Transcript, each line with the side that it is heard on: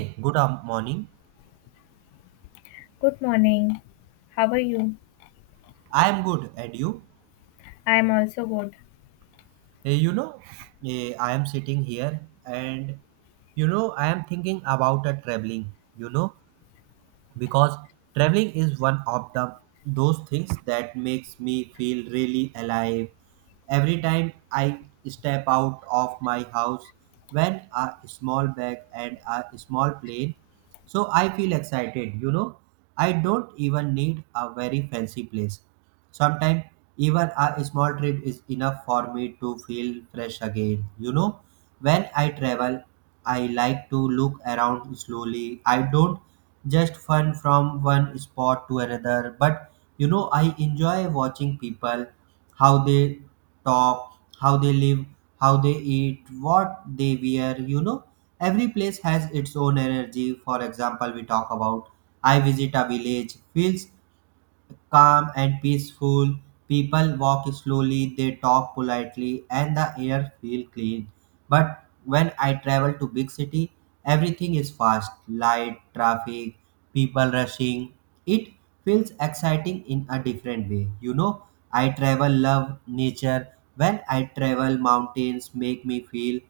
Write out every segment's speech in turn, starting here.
right: Hey, good morning.
left: Good morning. How are you?
right: I am good, and you?
left: I'm also good.
right: Eh, you know, I am sitting here, and I am thinking about a traveling. You know, because traveling is one of the those things that makes me feel really alive. Every time I step out of my house, when a small bag and a small plane, so I feel excited. I don't even need a very fancy place. Sometimes even a small trip is enough for me to feel fresh again. When I travel, I like to look around slowly. I don't just fun from one spot to another, but I enjoy watching people, how they talk, how they live, how they eat, what they wear. Every place has its own energy. For example, we talk about I visit a village, feels calm and peaceful. People walk slowly, they talk politely, and the air feels clean. But when I travel to big city, everything is fast, light, traffic, people rushing. It feels exciting in a different way. I travel love nature. When I travel, mountains make me feel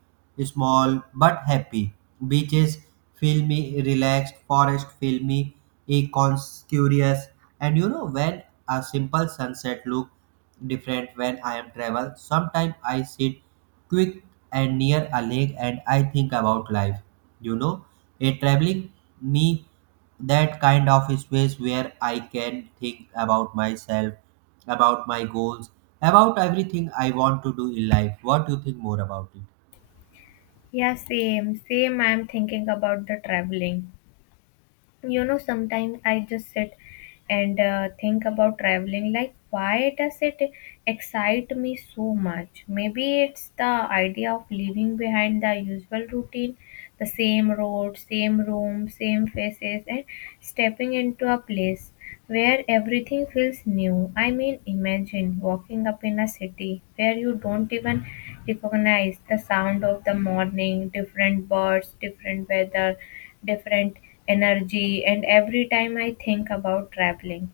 right: small but happy. Beaches feel me relaxed. Forest feel me curious. And when a simple sunset look different when I am travel, sometimes I sit quick and near a lake and I think about life. You know, a traveling me that kind of space where I can think about myself, about my goals, about everything I want to do in life. What do you think more about it?
left: Yeah, same. Same. I'm thinking about the traveling. Sometimes I just sit and think about traveling. Like, why does it excite me so much? Maybe it's the idea of leaving behind the usual routine, the same road, same room, same faces, and stepping into a place where everything feels new. I mean, imagine walking up in a city where you don't even recognize the sound of the morning, different birds, different weather, different energy. And every time I think about traveling,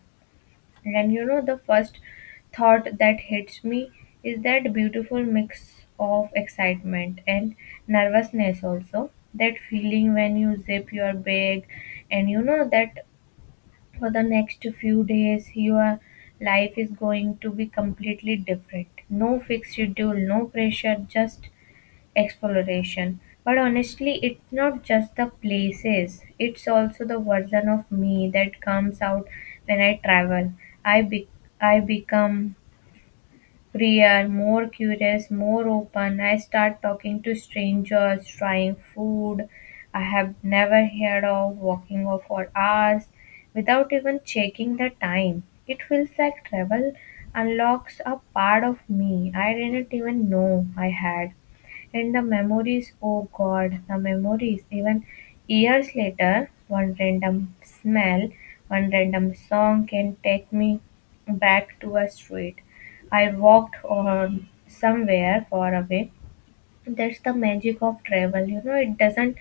left: and the first thought that hits me is that beautiful mix of excitement and nervousness, also. That feeling when you zip your bag, and you know that for the next few days your life is going to be completely different, no fixed schedule, no pressure, just exploration. But honestly, it's not just the places, it's also the version of me that comes out when I travel. I be- i become freer, more curious, more open. I start talking to strangers, trying food I have never heard of, walking off for hours without even checking the time. It feels like travel unlocks a part of me I didn't even know I had. And the memories, oh god, the memories, even years later, one random smell, one random song can take me back to a street I walked on somewhere far away. That's the magic of travel. It doesn't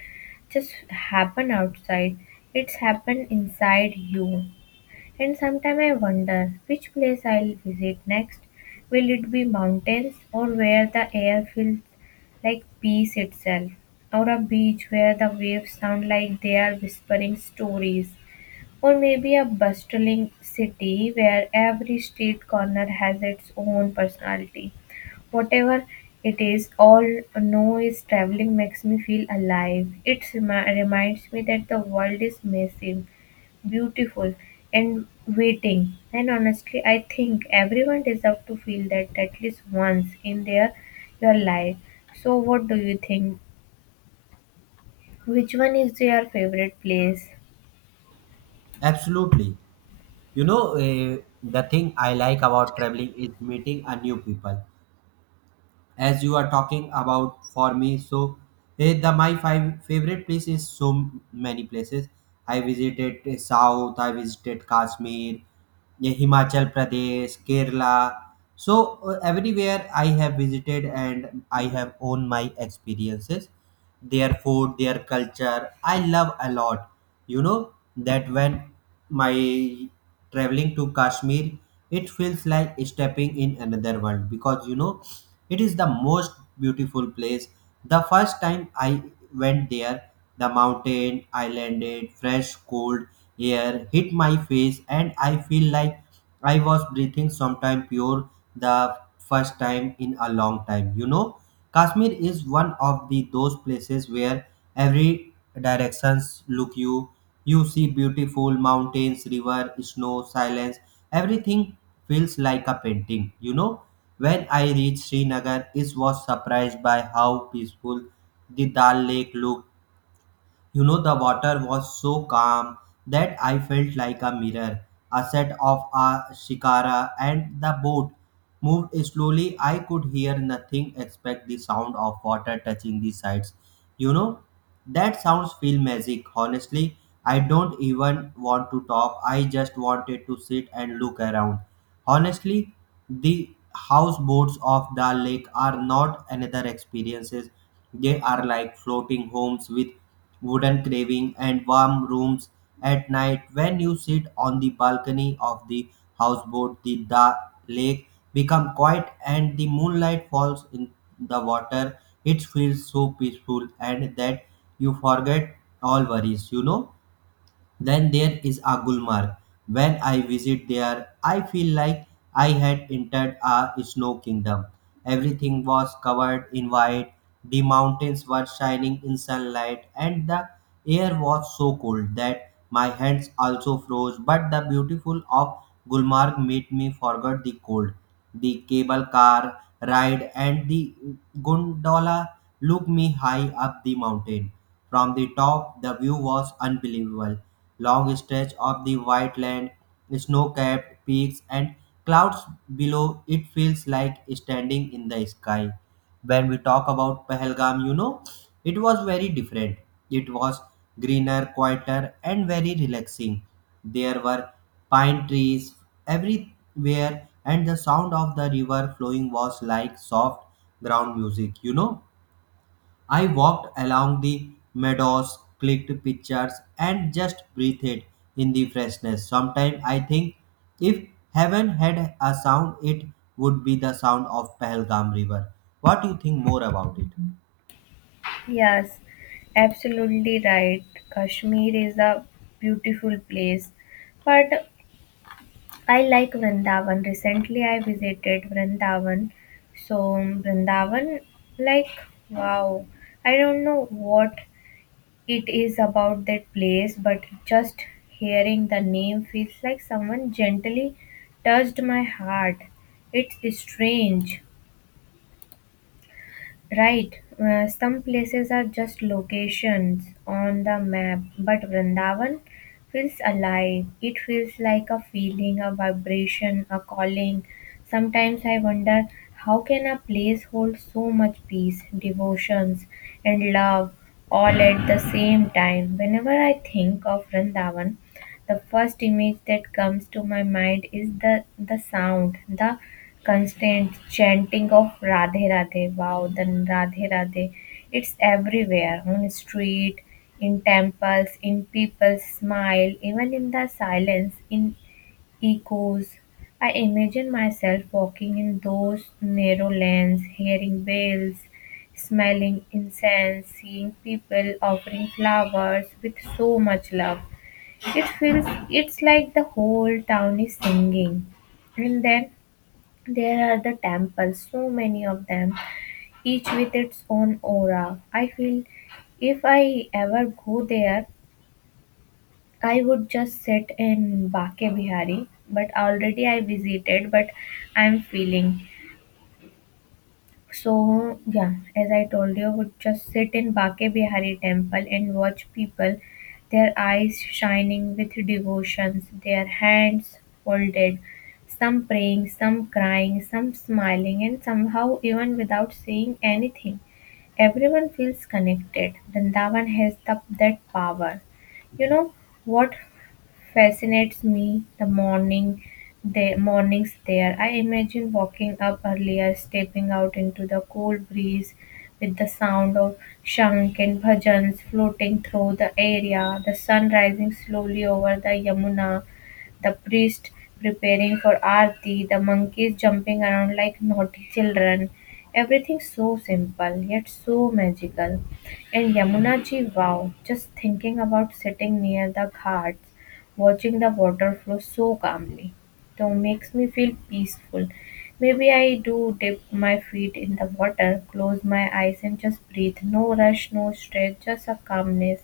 left: just happen outside. It's happen inside you. And sometimes I wonder which place I'll visit next. Will it be mountains, or where the air feels like peace itself? Or a beach where the waves sound like they are whispering stories? Or maybe a bustling city where every street corner has its own personality. Whatever it is, all noise, traveling makes me feel alive. It reminds me that the world is massive, beautiful, and waiting. And honestly, I think everyone deserves to feel that at least once in their, your life. So, what do you think? Which one is your favorite place?
right: Absolutely. The thing I like about traveling is meeting a new people. As you are talking about for me. So the my five favorite place is so many places. I visited South. I visited Kashmir, Himachal Pradesh, Kerala. So everywhere I have visited and I have owned my experiences, their food, their culture. I love a lot. You know that when my traveling to Kashmir, it feels like stepping in another world because it is the most beautiful place. The first time I went there, the mountain, I landed, fresh, cold air hit my face, and I feel like I was breathing sometime pure the first time in a long time. Kashmir is one of the those places where every directions look you. You see beautiful mountains, river, snow, silence. Everything feels like a painting. When I reached Srinagar, I was surprised by how peaceful the Dal Lake looked. The water was so calm that I felt like a mirror, a set of a shikara, and the boat moved slowly. I could hear nothing except the sound of water touching the sides. You know, that sounds feel magic. Honestly, I don't even want to talk. I just wanted to sit and look around. Honestly, the houseboats of the lake are not another experiences. They are like floating homes with wooden carving, and warm rooms at night. When you sit on the balcony of the houseboat, the lake become quiet and the moonlight falls in the water. It feels so peaceful and that you forget all worries. Then there is a Gulmarg. When I visit there, I feel like I had entered a snow kingdom. Everything was covered in white, the mountains were shining in sunlight, and the air was so cold that my hands also froze. But the beautiful of Gulmarg made me forget the cold. The cable car ride and the gondola looked me high up the mountain. From the top, the view was unbelievable. Long stretch of the white land, snow-capped peaks, and clouds below, it feels like standing in the sky. When we talk about Pahalgam, it was very different. It was greener, quieter, and very relaxing. There were pine trees everywhere, and the sound of the river flowing was like soft ground music. I walked along the meadows, clicked pictures, and just breathed in the freshness. Sometimes I think if heaven had a sound, it would be the sound of Pahalgam River. What do you think more about it?
left: Yes, absolutely right. Kashmir is a beautiful place. But I like Vrindavan. Recently I visited Vrindavan. So Vrindavan, like, wow. I don't know what it is about that place, but just hearing the name feels like someone gently touched my heart. It's strange. Right, some places are just locations on the map, but Vrindavan feels alive. It feels like a feeling, a vibration, a calling. Sometimes I wonder how can a place hold so much peace, devotions, and love all at the same time. Whenever I think of Vrindavan, the first image that comes to my mind is the sound, the constant chanting of Radhe Radhe. Wow, the Radhe Radhe. It's everywhere, on street, in temples, in people's smile, even in the silence, in echoes. I imagine myself walking in those narrow lanes, hearing bells, smelling incense, seeing people offering flowers with so much love. It feels, it's like the whole town is singing. And then there are the temples, so many of them, each with its own aura. I feel if I ever go there, I would just sit in Bake Bihari. But already I visited, but I'm feeling. So yeah, as I told you, would just sit in Bake Bihari temple and watch people, their eyes shining with devotions, their hands folded, some praying, some crying, some smiling, and somehow, even without saying anything, everyone feels connected. Vrindavan has that power. You know what? Fascinates me the morning, the mornings there. I imagine walking up earlier, stepping out into the cool breeze with the sound of shank and bhajans floating through the area, the sun rising slowly over the Yamuna, the priest preparing for Aarti, the monkeys jumping around like naughty children. Everything so simple yet so magical. And Yamunaji, wow, just thinking about sitting near the ghats, watching the water flow so calmly though makes me feel peaceful. Maybe I do dip my feet in the water, close my eyes, and just breathe. No rush, no stress, just a calmness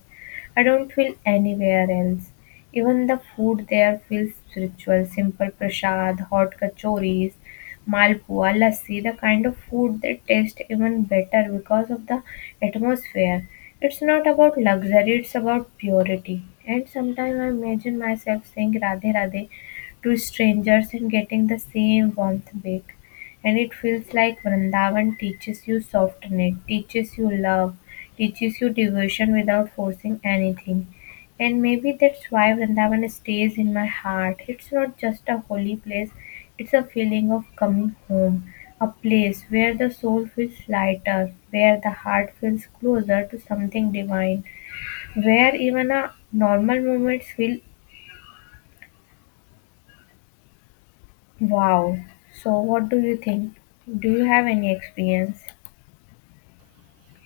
left: I don't feel anywhere else. Even the food there feels spiritual. Simple prasad, hot kachoris, malpua, lassi, the kind of food that tastes even better because of the atmosphere. It's not about luxury, it's about purity. And sometimes I imagine myself saying Radhe Radhe to strangers and getting the same warmth back. And it feels like Vrindavan teaches you softness, teaches you love, teaches you devotion without forcing anything. And maybe that's why Vrindavan stays in my heart. It's not just a holy place, it's a feeling of coming home, a place where the soul feels lighter, where the heart feels closer to something divine, where even a normal moments feel wow. So, what do you think? Do you have any experience?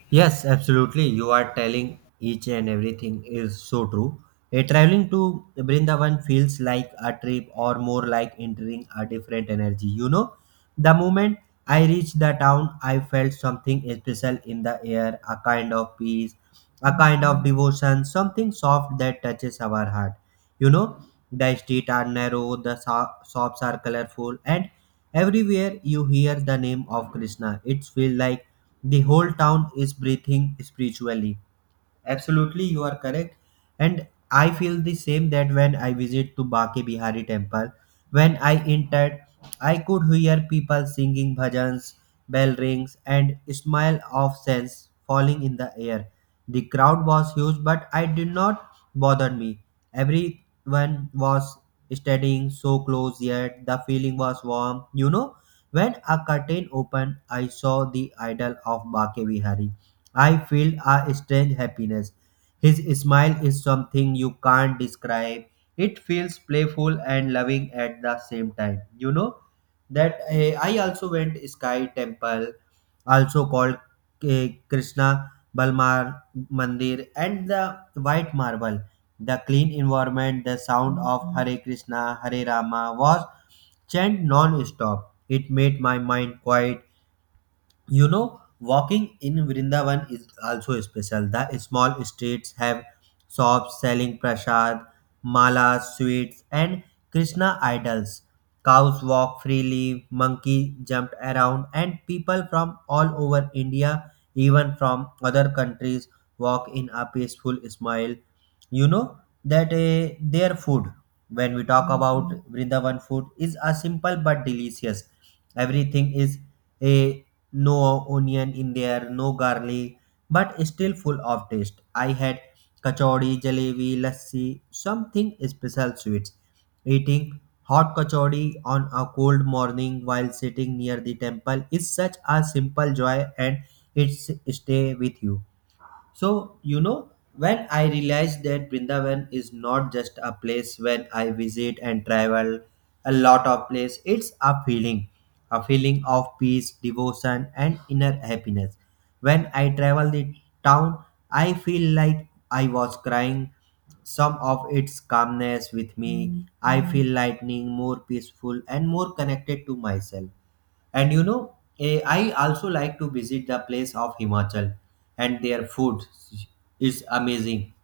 right: Yes, absolutely. You are telling each and everything is so true. A traveling to Brindavan feels like a trip or more like entering a different energy. The moment I reached the town, I felt something special in the air, a kind of peace, a kind of devotion, something soft that touches our heart. You know, the streets are narrow, the shops are colorful, and everywhere you hear the name of Krishna. It feels like the whole town is breathing spiritually. Absolutely, you are correct. And I feel the same that when I visit to Bake Bihari temple, when I entered, I could hear people singing bhajans, bell rings, and smile of scents falling in the air. The crowd was huge, but I did not bother me. Everyone was studying so close, yet the feeling was warm. When a curtain opened, I saw the idol of Bake Bihari I feel a strange happiness. His smile is something you can't describe. It feels playful and loving at the same time. I also went Sky Temple, also called Krishna Balmar Mandir, and the White Marble. The clean environment, the sound of Hare Krishna, Hare Rama was chant non-stop. It made my mind quiet. Walking in Vrindavan is also special. The small streets have shops selling prasad, malas, sweets, and Krishna idols. Cows walk freely, monkey jumped around, and people from all over India, even from other countries, walk in a peaceful smile. You know their food, when we talk about Vrindavan food, is a simple but delicious. Everything is a no onion in there, no garlic, but still full of taste. I had kachori, jalebi, lassi, something special sweets. Eating hot kachori on a cold morning while sitting near the temple is such a simple joy and it stay with you. So, when I realized that Brindavan is not just a place when I visit and travel a lot of place, it's a feeling of peace, devotion, and inner happiness. When I travel the town, I feel like I was crying some of its calmness with me. I feel lightning, more peaceful, and more connected to myself. And I also like to visit the place of Himachal and their food is amazing.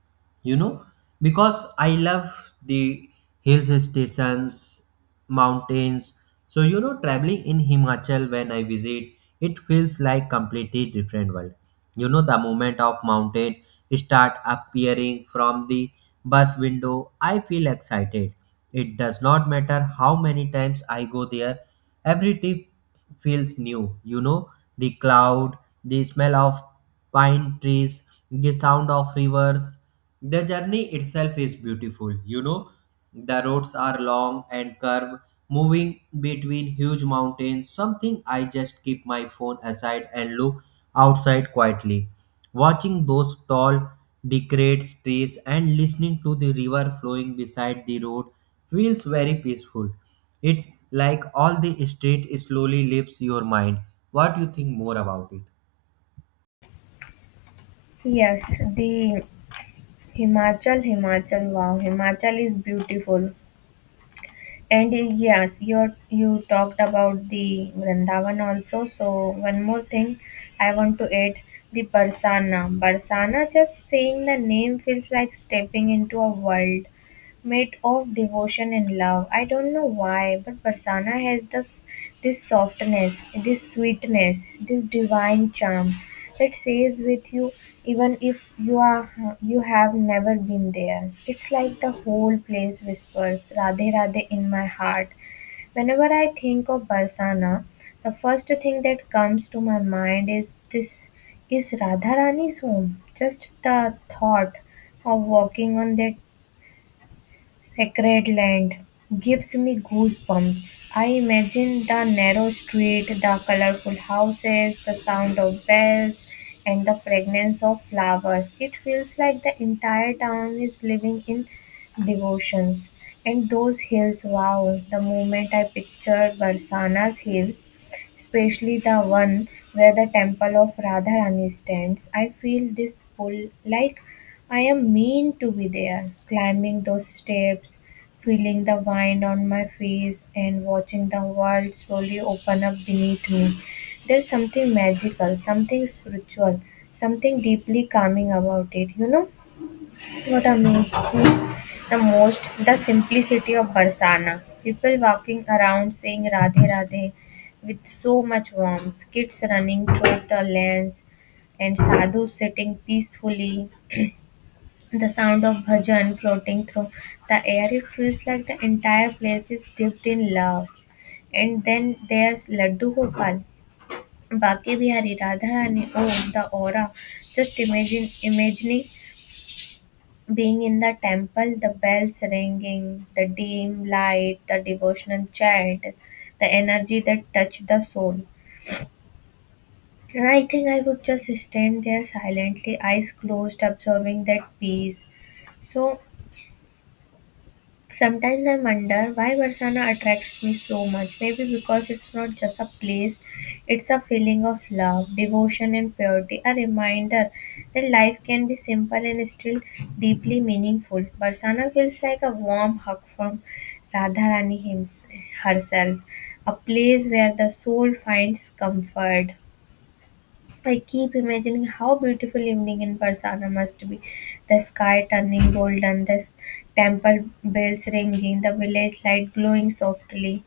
right: You know, because I love the hills stations, mountains. So, traveling in Himachal when I visit, it feels like completely different world. The movement of mountain start appearing from the bus window. I feel excited. It does not matter how many times I go there. Every trip feels new. The cloud, the smell of pine trees, the sound of rivers. The journey itself is beautiful. The roads are long and curved, moving between huge mountains. Something I just keep my phone aside and look outside quietly. Watching those tall, decayed trees and listening to the river flowing beside the road feels very peaceful. It's like all the street slowly leaves your mind. What do you think more about it?
left: Yes, the Himachal, Himachal, wow, Himachal is beautiful. And yes, you talked about the Vrindavan also. So one more thing, I want to add the Barsana. Barsana, just saying the name feels like stepping into a world made of devotion and love. I don't know why, but Barsana has this softness, this sweetness, this divine charm that stays with you, even if you have never been there. It's like the whole place whispers Radhe Radhe in my heart. Whenever I think of Barsana, the first thing that comes to my mind is this, is Radharani's home. Just the thought of walking on that sacred land gives me goosebumps. I imagine the narrow street, the colorful houses, the sound of bells, and the fragrance of flowers. It feels like the entire town is living in devotions. And those hills, wow, the moment I picture Barsana's hill, especially the one where the temple of Radharani stands. I feel this pull, like I am meant to be there, climbing those steps, feeling the wind on my face, and watching the world slowly open up beneath me. There's something magical, something spiritual, something deeply calming about it, you know? What amazes me the most, the simplicity of Barsana. People walking around saying Radhe Radhe with so much warmth, kids running through the lanes, and sadhus sitting peacefully. The sound of bhajan floating through the air, it feels like the entire place is dipped in love. And then there's Laddu Gopal, Baki Bihari, Radharani, oh, the aura. Just imagine, imagining being in the temple, the bells ringing, the dim light, the devotional chant, the energy that touched the soul. And I think I would just stand there silently, eyes closed, absorbing that peace. So sometimes I wonder why Barsana attracts me so much. Maybe because it's not just a place, it's a feeling of love, devotion, and purity. A reminder that life can be simple and still deeply meaningful. Barsana feels like a warm hug from Radharani herself, a place where the soul finds comfort. I keep imagining how beautiful evening in Barsana must be. The sky turning golden, the temple bells ringing, the village light glowing softly.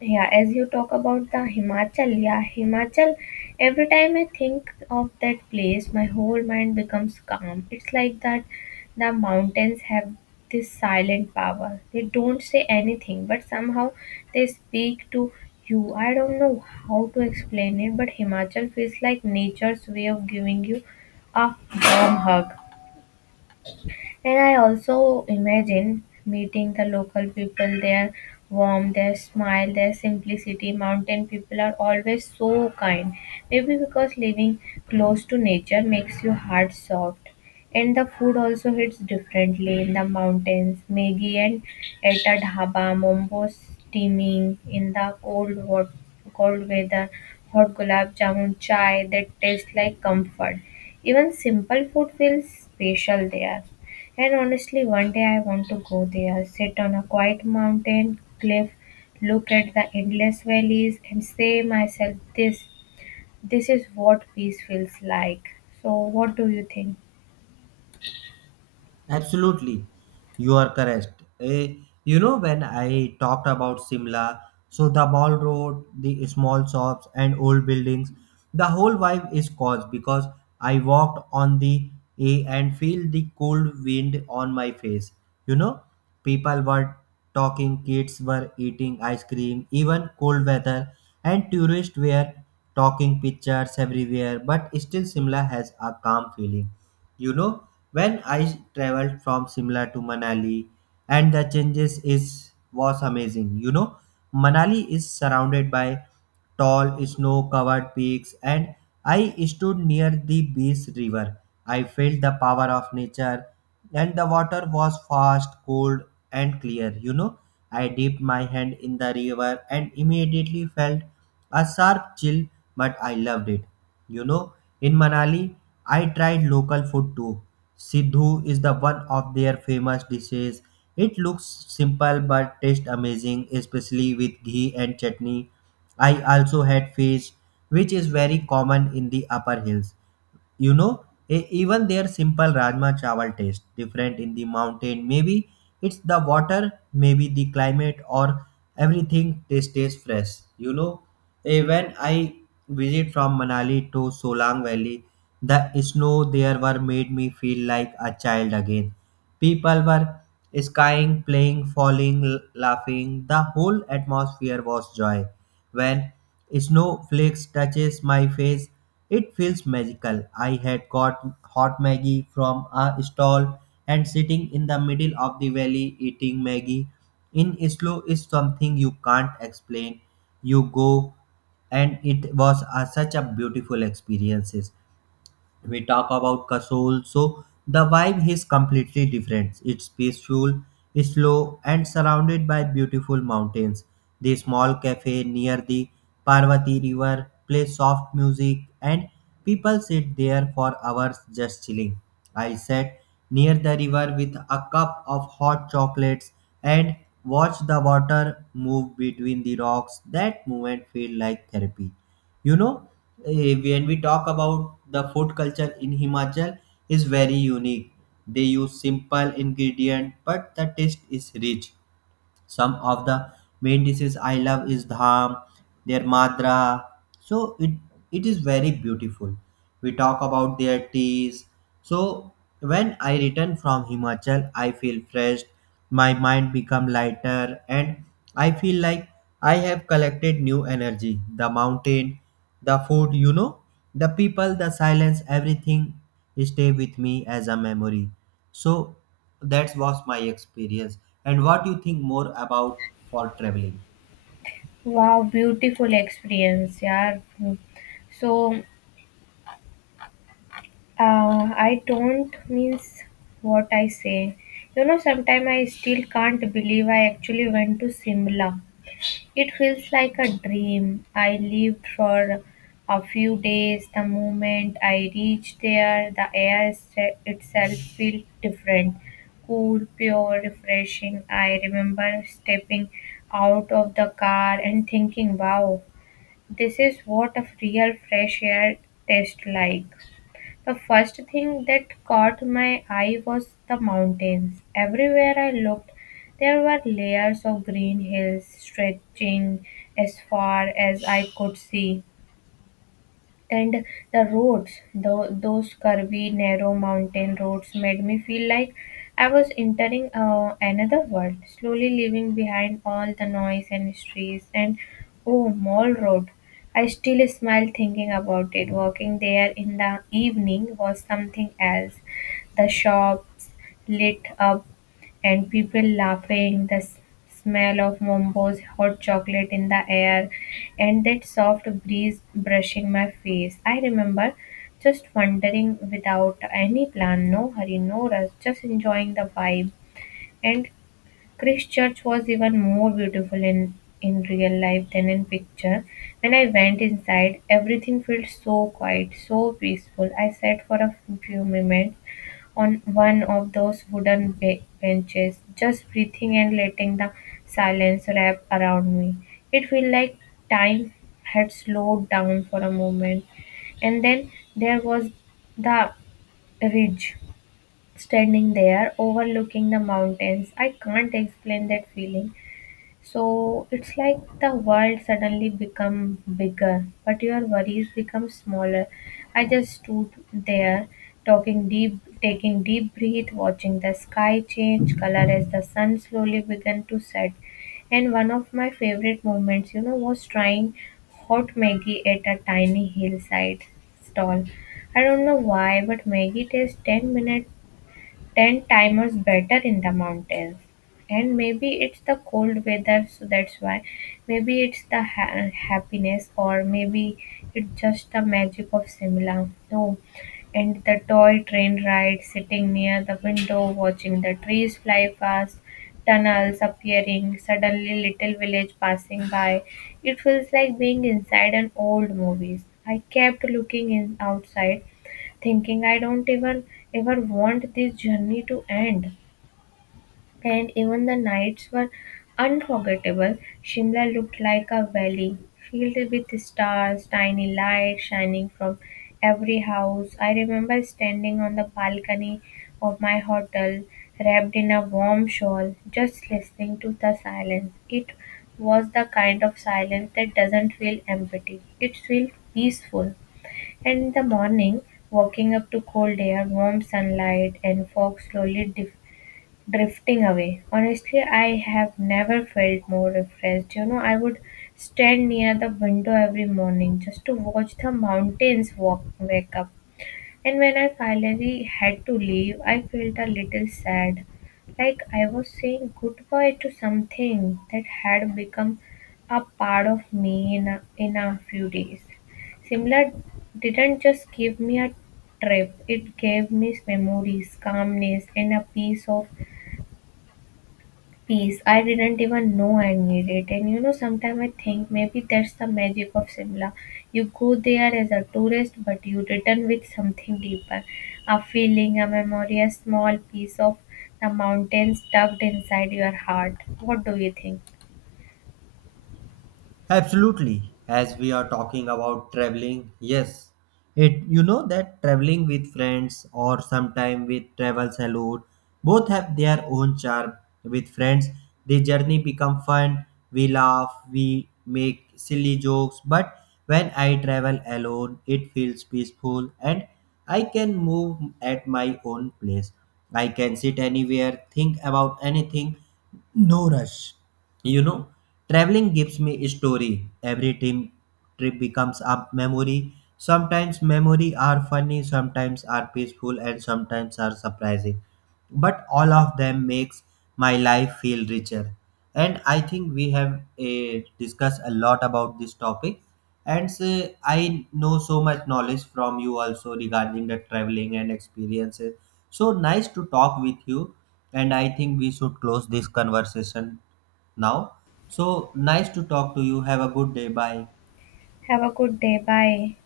left: Yeah, as you talk about the Himachal, yeah, Himachal, every time I think of that place, my whole mind becomes calm. It's like that the mountains have this silent power. They don't say anything, but somehow they speak to you. I don't know how to explain it, but Himachal feels like nature's way of giving you a warm hug. And I also imagine meeting the local people, their warmth, their smile, their simplicity. Mountain people are always so kind. Maybe because living close to nature makes your heart soft. And the food also hits differently in the mountains. Maggie and at a dhaba, mombo steaming in the cold, hot, cold weather, hot gulab jamun, chai that taste like comfort. Even simple food feels special there. And honestly, one day I want to go there, sit on a quiet mountain cliff, look at the endless valleys, and say myself, This is what peace feels like." So, what do you think?
right: Absolutely, you are correct. When I talked about Simla, so the mall road, the small shops, and old buildings, the whole vibe is caused because I walked on the and feel the cold wind on my face. You know, People were talking, kids were eating ice cream, even cold weather, and tourists were talking pictures everywhere. But still, Simla has a calm feeling you know when I traveled from Simla to Manali and the changes is was amazing. Manali is surrounded by tall snow covered peaks and I stood near the beach river. I felt the power of nature and the water was fast, cold, and clear. I dipped my hand in the river and immediately felt a sharp chill, but I loved it. You know, in Manali, I tried local food too. Sidhu is the one of their famous dishes. It looks simple but tastes amazing, especially with ghee and chutney. I also had fish, which is very common in the upper hills you know Even their simple rajma chawal taste different in the mountain, maybe it's the water, maybe the climate, or everything tastes fresh. When I visit from Manali to Solang Valley, the snow there were made me feel like a child again. People were skiing, playing, falling, laughing. The whole atmosphere was joy. When snowflakes touches my face, it feels magical. I had got hot Maggie from a stall and sitting in the middle of the valley eating Maggie in slow is something you can't explain. You go and it was such a beautiful experience. We talk about Kasol, so the vibe is completely different. It's peaceful, slow, and surrounded by beautiful mountains. The small cafe near the Parvati River plays soft music, and people sit there for hours just chilling. I sat near the river with a cup of hot chocolates and watched the water move between the rocks. That moment felt like therapy you know when we talk about the food culture in Himachal, is very unique. They use simple ingredient but the taste is rich. Some of the main dishes I love is dham, their madra, so it is very beautiful. We talk about their teas. So when I return from Himachal, I feel fresh. My mind become lighter and I feel like I have collected new energy. The mountain, the food, the people, the silence, everything stay with me as a memory. So that was my experience, and what you think more about for traveling?
left: Wow, beautiful experience, yeah. So, uh, I don't means what I say. Sometimes I still can't believe I actually went to Simla. It feels like a dream. I lived for a few days. The moment I reached there, the air itself felt different, cool, pure, refreshing. I remember stepping out of the car and thinking, wow, this is what a real fresh air tastes like. The first thing that caught my eye was the mountains. Everywhere I looked, there were layers of green hills stretching as far as I could see, and the roads, those curvy, narrow mountain roads, made me feel like I was entering another world, slowly leaving behind all the noise and streets. And oh, Mall Road! I still smile thinking about it. Walking there in the evening was something else. The shops lit up and people laughing, the smell of Mombo's hot chocolate in the air, and that soft breeze brushing my face. I remember just wandering without any plan, no hurry, no rush, just enjoying the vibe. And Christchurch was even more beautiful in real life than in picture. When I went inside, everything felt so quiet, so peaceful. I sat for a few moments on one of those wooden benches, just breathing and letting the silence wrap around me. It felt like time had slowed down for a moment. And then there was the ridge, standing there overlooking the mountains. I can't explain that feeling. So it's like the world suddenly become bigger, but your worries become smaller. I just stood there, talking deep, taking deep breath, watching the sky change color as the sun slowly began to set. And one of my favorite moments, was trying hot Maggie at a tiny hillside stall. I don't know why, but Maggie tastes 10 minutes ten-timers better in the mountains. And maybe it's the cold weather, so that's why. Maybe it's the happiness, or maybe it's just the magic of Simla. No, and the toy train ride, sitting near the window, watching the trees fly past, tunnels appearing, suddenly little village passing by. It feels like being inside an old movies. I kept looking in outside thinking I don't even ever want this journey to end. And even the nights were unforgettable. Shimla looked like a valley filled with stars, tiny lights shining from every house. I remember standing on the balcony of my hotel, wrapped in a warm shawl, just listening to the silence. It was the kind of silence that doesn't feel empty, it feels peaceful. And in the morning, waking up to cold air, warm sunlight, and fog slowly drifting away. Honestly, I have never felt more refreshed. I would stand near the window every morning just to watch the mountains walk, wake up, and when I finally had to leave, I felt a little sad, like I was saying goodbye to something that had become a part of me in a few days. Simla didn't just give me a trip, it gave me memories, calmness, and a piece of peace. I didn't even know I needed it. And sometimes I think maybe that's the magic of Simla. You go there as a tourist, but you return with something deeper, a feeling, a memory, a small piece of the mountains tucked inside your heart. What do you think?
right: Absolutely. As we are talking about traveling, yes. It that traveling with friends or sometime with travel saloon, both have their own charm. With friends, the journey become fun. We laugh, we make silly jokes, but when I travel alone, it feels peaceful and I can move at my own place. I can sit anywhere, think about anything, no rush. You know, Traveling gives me a story. Every team trip becomes a memory. Sometimes memory are funny, sometimes are peaceful, and sometimes are surprising. But all of them makes my life feel richer, and I think we have discussed a lot about this topic, and say, I know so much knowledge from you also regarding the traveling and experiences. So nice to talk with you, and I think we should close this conversation now. So nice to talk to you. Have a good day. Bye.
left: Have a good day. Bye.